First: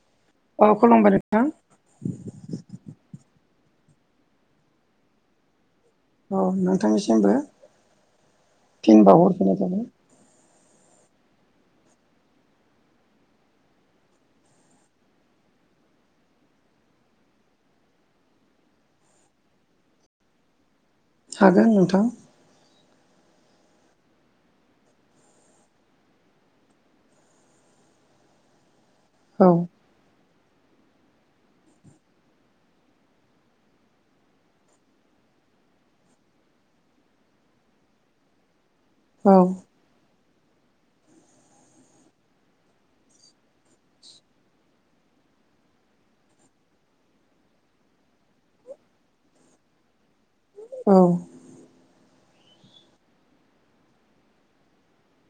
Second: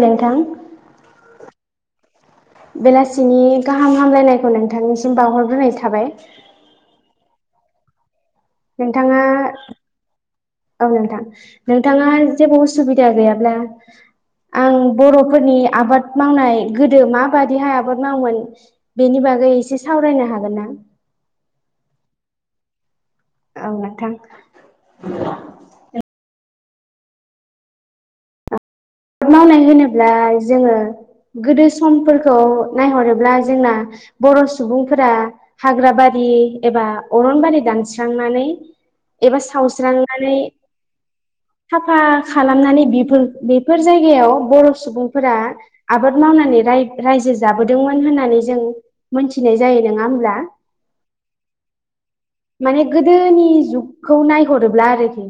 नोंथां अ खुलुमबाय नोंथां बेलासिनि गाहाम हामलायनायखौ नोंथांनिसिम बावहरग्रोनाय था औ नोंथांनि सिमबो नोंथाङा औ नोंथां नोंथाङा जेबो उसुबिदा गैयाब्ला आं बर'फोरनि आबाद मावनाय गोदो माबादिहाय आबाद मावोमोन बेनि बागै एसे सावरायनो हागोन ना? हागोन नोंथां। औ नोंथां [inaudible] आबाद औ मावनाय होनोब्ला जोङो गोदो समफोरखौ नायहरोब्ला जोंना बर' सुबुंफोरा हाग्रा बारि एबा अरनबारि दानस्रांनानै औ एबा सावस्रां नानै साफा खालामनानै बेफोर बे बेफोर जायगायाव बर' सुबुं फोर आबाद मावनानै रायजो जाबोदोंमोन होननानै जों मोनथिनाय जायो नङा होमब्ला? औ माने गोदोनि जुगखौ नायहरोब्ला आरोखि।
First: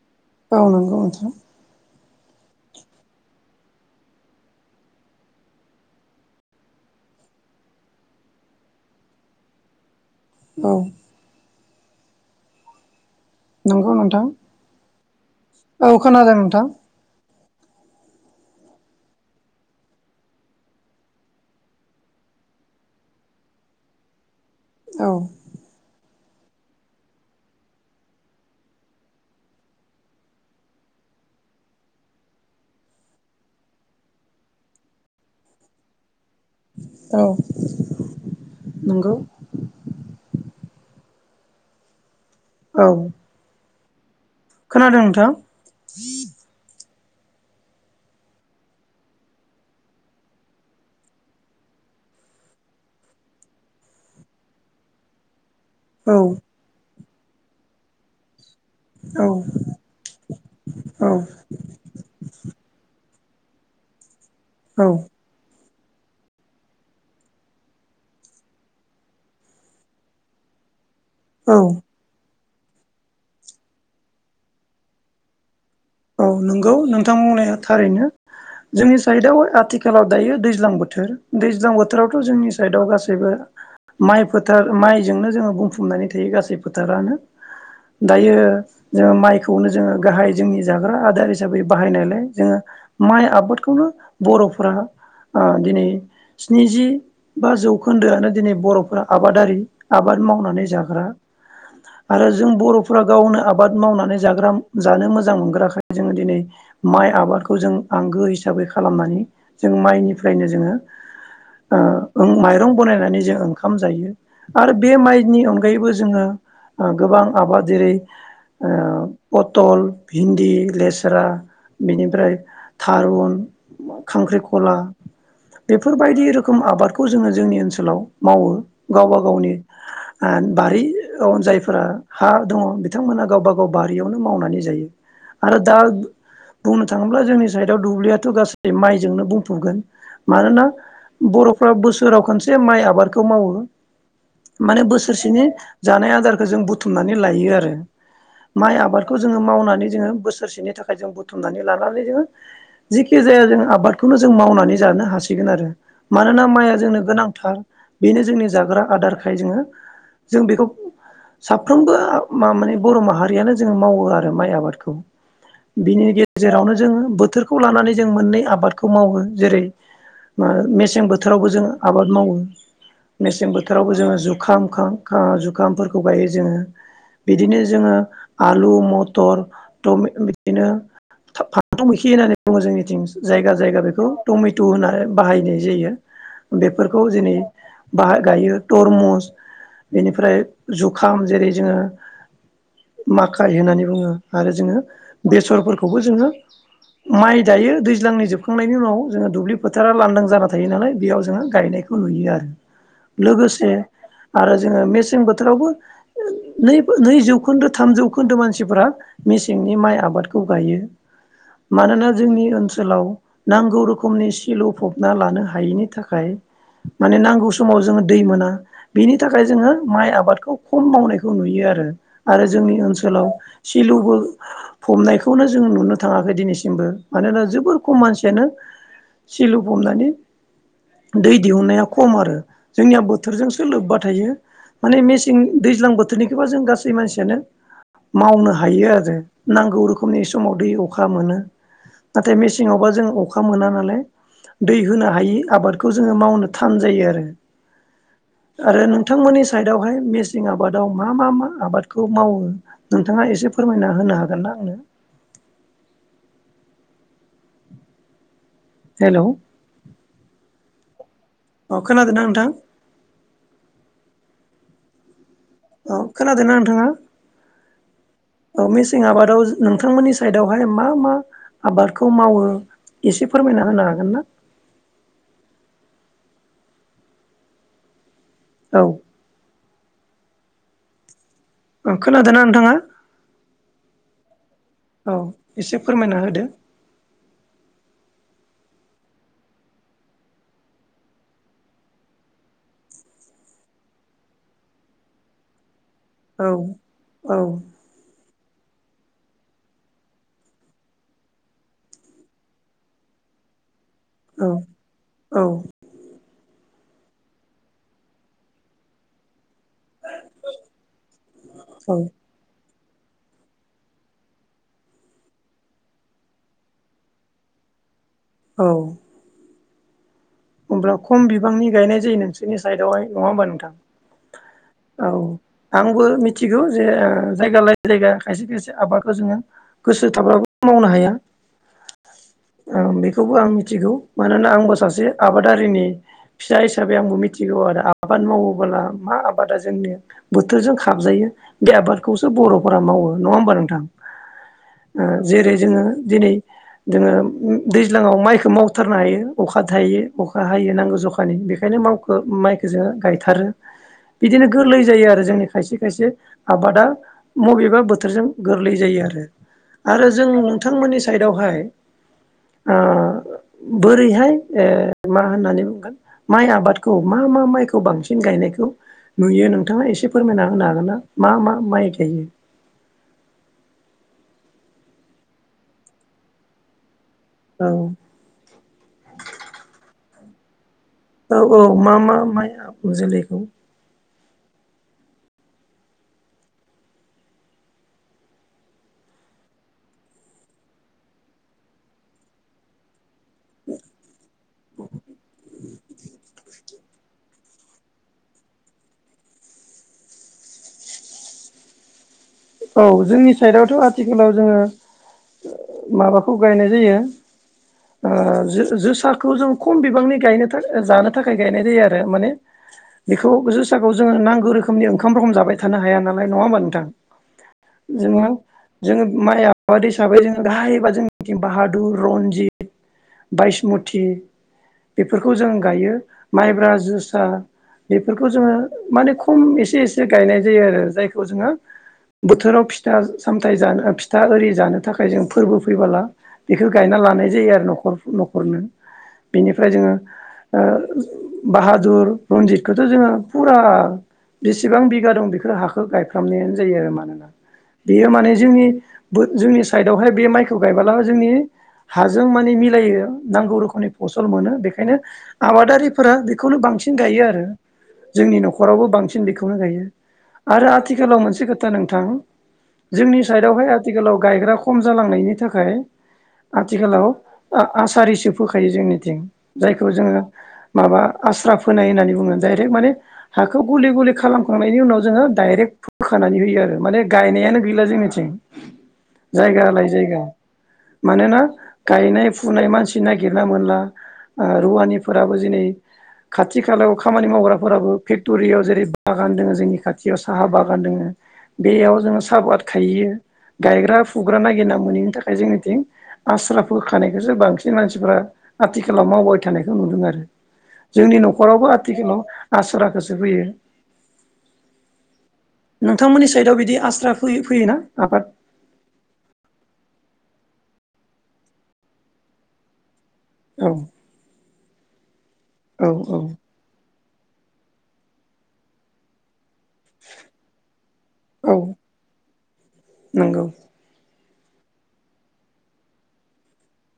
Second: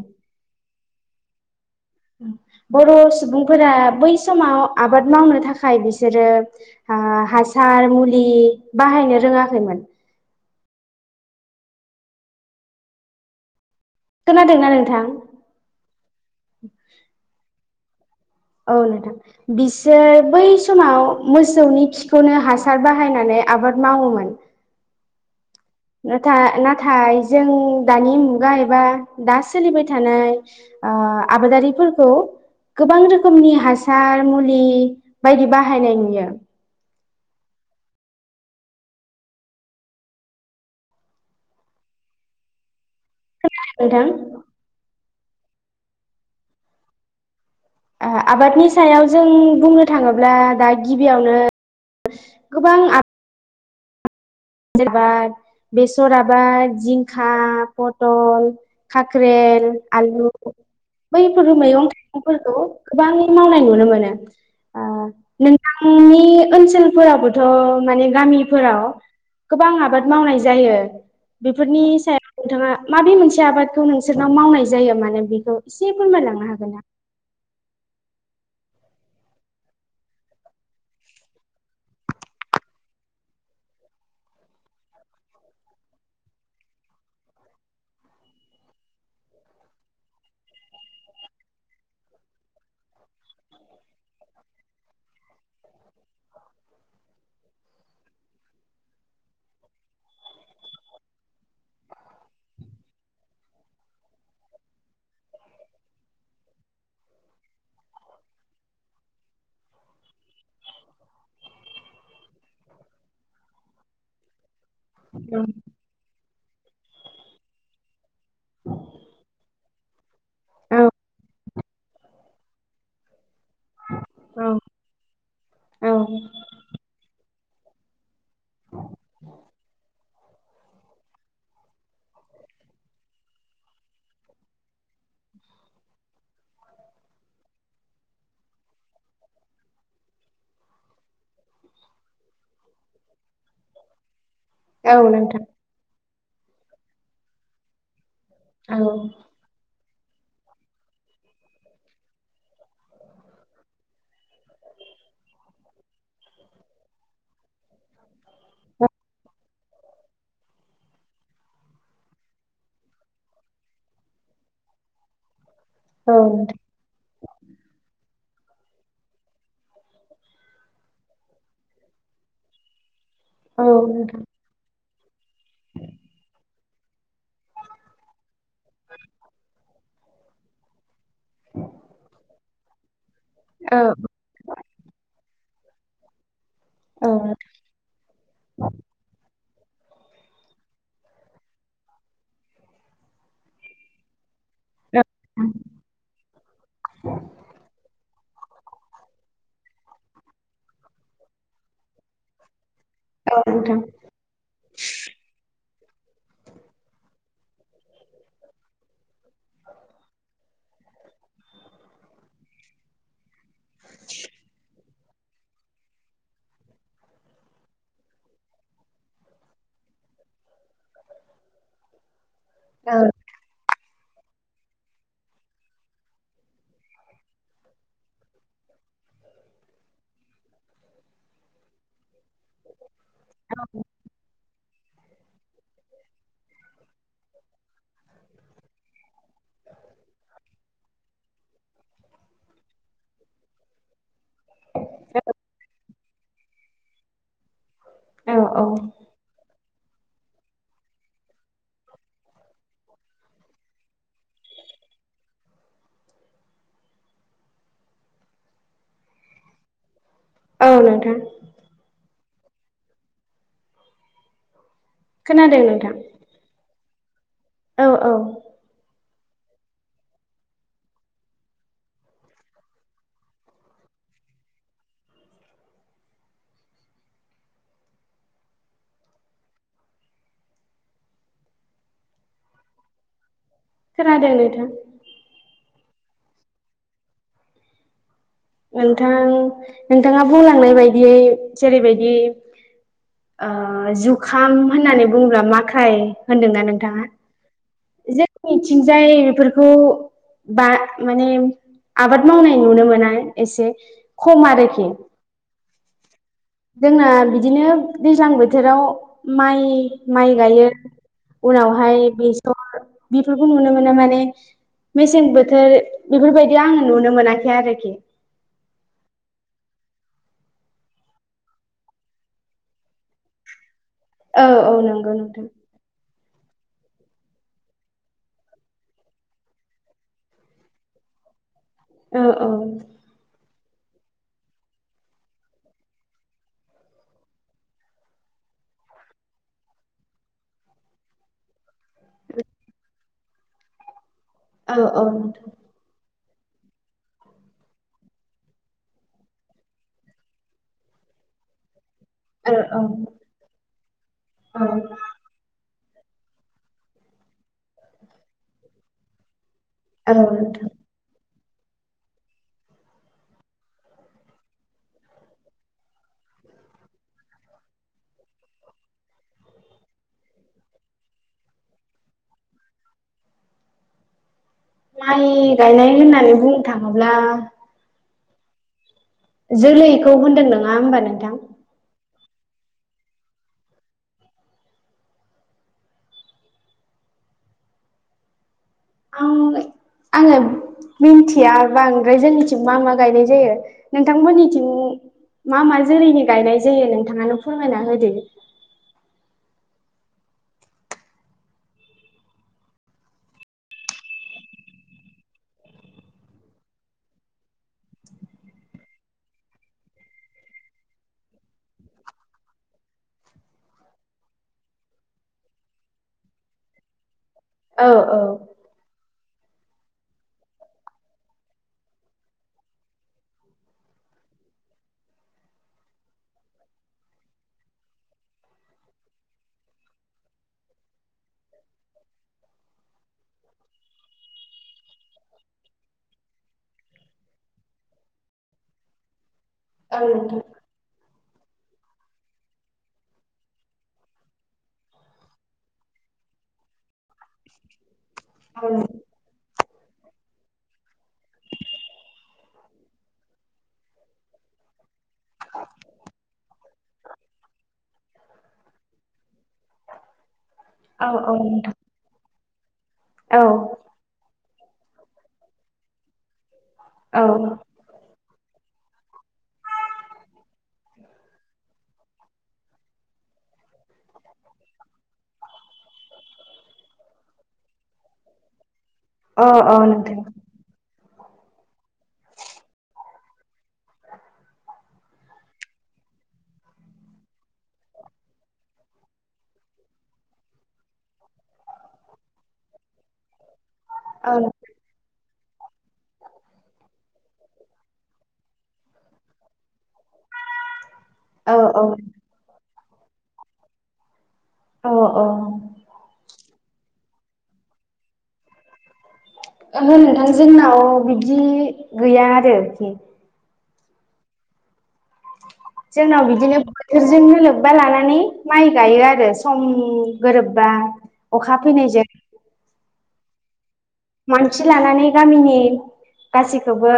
नंगौ नोंथां [inaudible] बर' सुबुंफोरा बै समाव आबाद मावनो थाखाय बिसोरो ओ हासार मुलि बाहायनो रोङाखैमोन। औ नंगौ नोंथां खोनादोंना नोंथां औ खोनादों नोंथां। औ नोंथां बिसोर बै समाव मोसौनि खिखौनो हासार बाहायनानै आबाद मावोमोन। औ नाथाय जों दानि मुगा एबा दा सोलिबाय थानाय ओ आबादारिफोरखौ गोबां रोखोमनि हासार मुलि बायदि बाहायनाय नुयो औ नंगौ औ [unintelligible] नोंथां खोनादों नोंथां? आ आबादनि सायाव जों बुंनो थाङोब्ला दा गिबियावनो गोबां आब [unintelligible] औ बेसराबा जिं हा पटल औ खाख्रेल आलु औ बैफोर मैगं थाइगंफोरखौ गोबां मावनाय नुनो मोनो औ आंनि ओनसोलफोरावबोथ' माने गामिफोराव गोबां आबाद मावनाय जायो। औ बेफोरनि सायाव नोंथाङा माबे मोनसे आबादखौ नोंसोरनाव मावनाय जायो माने बेखौ एसे औ फोरमायलांनो नोंगौ हागोन ना? नोंथां बुंनाया थारैनो जोंनि साइदआव आथिखालाव दायो दैज्लां बोथोर दैज्लां बोथोरावथ' जोंनि साइडआव गासैबो माइ फोथार माइजोंनो जोङो बुंफुमनानै थायो गासै फोथारानो दायो जोङो माइखौनो जोङो गाहाय जोंनि जाग्रा आदार हिसाबै बाहायनायलाय जोङो माइ आबादखौनो बर'फोरा दिनै स्निजि बा जौखोन्दोआनो दिनै बर'फोरा आबादारि आबाद मावनानै जाग्रा आरो जों बर'फोरा गावनो आबाद मावनानै जाग्रा जानो मोज मोजां मोनग्राखै जोङो दिनै माइ आबादखौ जों आंगो हिसाबै खालामनानै जों माइनिफ्रायनो जोङो माइरं बानायनानै जों ओंखाम जायो आरो बे माइनि अनगायैबो जोङो गोबां आबाद जेरै पथल भिन्दि औ लेस्रा बेनिफ्राय थारुन औ खांख्रिखला औ बेफोरबायदि रोखोम आबादखौ जोङो जोंनि ओनसोलाव मावो गावबा गावनि बारि जायफोरा हा दङ बिथांमोना गावबा गाव बारियावनो मावनानै जायो आरो दा बुंनो थाङोब्ला जोंनि साइदआव दुब्लियाथ' गासै माइजोंनो बुंफुगोन मानोना बर'फ्रा बोसोराव खनसे जे माइ आबादखौ मावो माने औ नोंथां बोसोरसेनि जानाय आदार खो जों बुथुमनानै लायो आरो माइ औ आबादखौ जोङो मावनानै जोङो बोसोरसेनि थाखाय जों बुथुमनानै लानानै जोङो जिखि जाया जों आबादखौनो जों मावनानै जानो हासिगोन आरो मानोना माइआ जोंनो गोनांथार बेनो जोंनि जाग्रा आदारखाय जोङो जों बेखौ साफ्रोमबो मा-माने बर' माहारियानो जोङो मावो आरो माइ आबादखौ [inaudible] बिनि औ नोंथां गेजेरावनो जों बोथोरखौ लानानै जों मोननै आबादखौ मावो जेरै मा-मेसें बोथोरावबो जों आबाद मावो मेसें औ बोथोरावबो जोङो नोंथां जुखाम खाम आ जुखामफोरखौ गायो जोङो बिदिनो जोङो आलु मटर [unintelligible] बिदिनो फान्थौ मैखि होननानै बुङो जोंनिथिं जायगा औ जायगा बेखौ टमेट' होनना बाहायनाय जायो। बेफोरखौ औ जेनै बाह गायो थरमुस, बेनिफ्राय जुखाम जेरै जोङो माखाइ होननानै बुङो आरो जोङो बेसरफोरखौबो जोङो माइ जायो दैज्लांनि जोब खांनायनि उनाव जोङो दुब्लि फोथारा लांदां जाना थायो नालाय बेयाव जोङो गायनायखौ नुयो आरो। लोगोसे नोंथां आरो जोङो मेसें बोथोरावबो नैबो नै जौखोन्दो थाम जौखोन्दो मानसिफोरा मेसेंनि माइ आबादखौ गायो। मानोना जोंनि ओनसोलाव नांगौ रोखोमनि सिलु फबना लानो हायिनि थाखाय माने नांगौ समाव जोङो दै मोना बेनि थाखाय जोङो माइ आबादखौ खम मावनायखौ नुयो आरो। आरो जोंनि औ ओनसोलाव सि इलुबो फबनायखौनो जों नुनो थाङाखै दिनैसिमबो। मानोना जोबोर खम मानसियानो सिलुफबनानै दै दिहुननाया खम आरो। जोंनिया बोथोरजोंसो लोब्बा थायो। माने मेसें दैज्लां बोथोरनिखोबा जों गासै मानसियानो मावनो हायो आरो नांगौ रोखोमनि समाव दै अखा मोनो नाथाय मेसेङावबा जों अखा मोना नालाय दै होनो हायि आबाद बेखौ जोङो मावनो थान जायो आरो। औ औ आरो नोंथांमोननि साइड बेवहाय मेसें आबादाव मा मा मा आबादखौ मावो नोंथाङा एसे फोरमायना होनो हागोनना आंनो? हेलौ। औ नोंथां। अ खोनादोना नोंथां? खोनादों नोंथां अ खोनादोना नोंथांआ? औ औ अ मेसें आबाद आव नोंथांमोननि साइदआवहाय मा मा आबादखौ मावो एसे फोरमायना होनो हागोन ना? औ। खोनादोंना नोंथाङा? खोनादों नोंथां। औ एसे फोरमायना होदो। नोंथां नोंथाङा बुंलांनाय बायदियै जेरैबायदि ओ जुखाम होननानै बुङोब्ला मा आखाय औ होनदोंना नोंथाङा। औ [unintelligible] थिंजाय बेफोरखौ बा माने आबाद मावनाय नुनो मोना। एसे खम आरोखि। जोंना बिदिनो दैज्लां बोथोराव माइ माइ गायो। औ उनावहाय बे बेफोरखौ नुनो मोना माने मेसें बोथोर बेफोरबायदि आङो नुनो मोनाखै आरोखि। औ हब्ला खम बिबांनि गायनाय जायो नोंसोरनि साइदआवहाय नङा होमबा नोंथां औ औ नंगौ नोंथां आंबो मिथिगौ जे जायगा लाय जायगा खायसे खायसे आबादखौ जोङो गोसो थाबाबबो मावनो हाया। औ बेखौबो आं मिथि थिगौ मानोना आंबो सासे आबादारिनि फिसा हिसाबै आंबो मिथिगौ आरो आबाद मावोबोला मा आबादा जोंनि बोथोरजों खाबजायो बे आबादखौसो बर'फोरा मावो नंङा होमबा नोंथां औ औ जेरै नोंथां जोङो दिनै जोङो दैज्लाङाव माइखौ मावथारनो हायो अखा थायो अखा हायो नांगौ जखानि बेखायनो माव माइखौ औ औ गायथारो बिदिनो औ गोरलै जायो आरो जोंनि खा खायसे खायसे आबादा बबेबा बोथोरजों गोरलै जायो आरो आरो औ जों नोंथां नोंथांमोननि साइड खौहाय आ बोरैहाय ओ मा होननानै बुंगोन माइ आबादखौ मा मा माइखौ बांसिन गायनायखौ नुयो नोंथाङा एसे फोरमायना होनो हागोन ना? मा मा माइ गायो माइ गायनाय होननानै बुंनो थाङो ब्ला औ जोलैखौ होनदों नङा होनोमबा औ औ मा मा माइ आबु जोलैखौ आं आङो मिथिया बा बांद्राय जोंनिथिं मा मा गायनाय जायो नोंथांमोननिथिं मा मा जोलैनि गायनाय जायो नोंथाङा फोरमायना होदो औ जोंनि साइडआवथ' आथिखालाव जोङो माबाखौ गायनाय जायो ओ जो-जोसाखौ जों खम बिबांनि गायनो जानो थाखाय गायनाय जायो आरो माने बेखौ जोसाखौ जोङो नांगौ रोखोमनि ओंखाम रखम जाबाय थानो हाया नालाय नङा होमबा नोंथां औ जोंङो जोङो माइ आबाद हिसाबै जोङो गाहायबा जोंनिथिं बाहादुर रनजित बायसमथि बेफोरखौ जों गायो माइब्रा जोसा बेफोरखौ जोङो माने खम एसे एसे गायनाय जायो आरो जायखौ जोङो बोथोराव फिथा सामथाय जानो फिथा आरि जानो थाखाय जों फोरबो फैबोला बेखौ गायना लानाय जायो आरो न'खर न'खरनो बिनिफ्राय जोङो औ नोंथां ओ बाहादुर रनजितखौथ' जोङो ओ फुरा बेसेबां बिगा दं बेफोर हाखौ गायफ्रामनायानो जायो आरो माने बेयो माने जोंनि जोंनि साइदावहाय बे माइखौ गायबोला जोंनि हाजों माने मिलायो नांगौ रोखोमनि फसल मोनो बेखायनो आबादारिफोरा बेखौनो बांसिन गायो आरो जोंनि न'खरावबो बांसिन बेखौनो गायो आरो औ आथिखालाव औ मोन से खोथा नोंथां जोंनि औ साइडआवहाय आथिखालाव गायग्रा खम जालांनायनि थाखाय आथिखालाव औ आसारिस फोखायो जोंनिथिं जायखौ जोङो माबा आस्रा फोनाय होननानै बुङो डाइरेक्ट माने हाखौ गुलि गुलि खालामखांनायनि उनाव जोङो डायरेक्ट फोखानानै होयो आरो माने गायनायानो गैला जोंनिथिं। अ जायगा अ लायै नोंथां जायगा मानोना गायनाय फुनाय मानसि नागिरना मोनला ओ रुवानिफोराबो दिनै खाथि खालायाव खामानि मावग्राफोराबो फेक्ट'रियाव जेरै बागान दङ जोंनि खाथियाव साहा बागान दोंङो बेयाव जोङो साहाफाद खायो। गायग्रा औ फुग्रा नागिरना मोनैनि थाखाय जोंनिथिं आस्रा फोखानायखौसो बांसिन मानसिफोरा आथिखालाव मावबाय थानाय खौ नुदों आरो जोंनि औ न'खरावबो औ आथिखालाव आस्रा खौसो बोयो अ नोंथांमोननि साइदआव बिदि आस्रा फै फैयोना आबाद। ओहो नोंथां जोंनाव बिदि गैया आरोखि। औ औ जोंना औ बिदि नो बेफोरजोंनो लोब्बा लानानै माइ गायो आरो। सम गोरोबबा औ अखा फैनायजों नंगौ मानसि लानानै गामिनि गासैखौबो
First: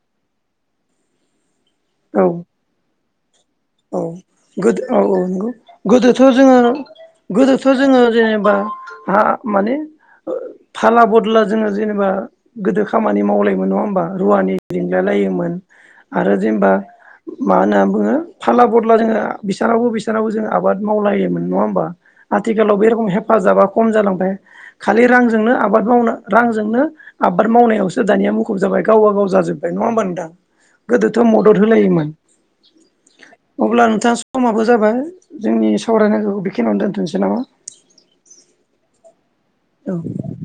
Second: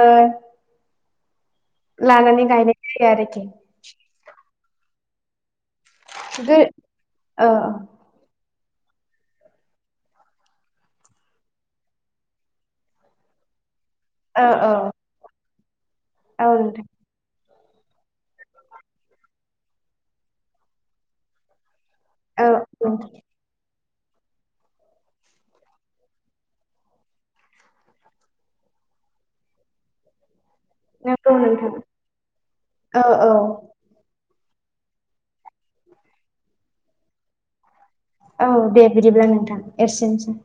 औ लानानै गायनाय जायो आरो। [inaudible] औ गोदो औ औ। गौ गोदोथ' गो जोङो औ गोदोथ' जोङो जेनेबा माने फाला बदला जोङो जेनेबा गोदो खामानि मावलायोमोन नङा होमबा? औ रुवानि औ लिंलाय लायोमोन। आरो औ जेनेबा। नोंथां मा होनना बुङो फाला बदला जोङो बेसनावबो बिसनावबो जोङो आबाद मावलायोमोन नङा होमबा। आथिखालाव बे औ रखम हेफाजाब खम जालांबाय खालि रांजोंनो आबाद मावनो रांजोंनो आबाद मावनायावसो दानिया मुखुब जाबाय गावबा गाव जाजोब्बाय नङा होमबा नोंथां? गोदोथ' नंगौ मदद नोंथां होलायोमोन। औ औ अब्ला नोंथां। समाबो जाबाय जोंनि सावरायनायखौ बेखिनियावनो दोनथ'सै नामा? औ दे बिदिब्ला नोंथा औ एसेनोसै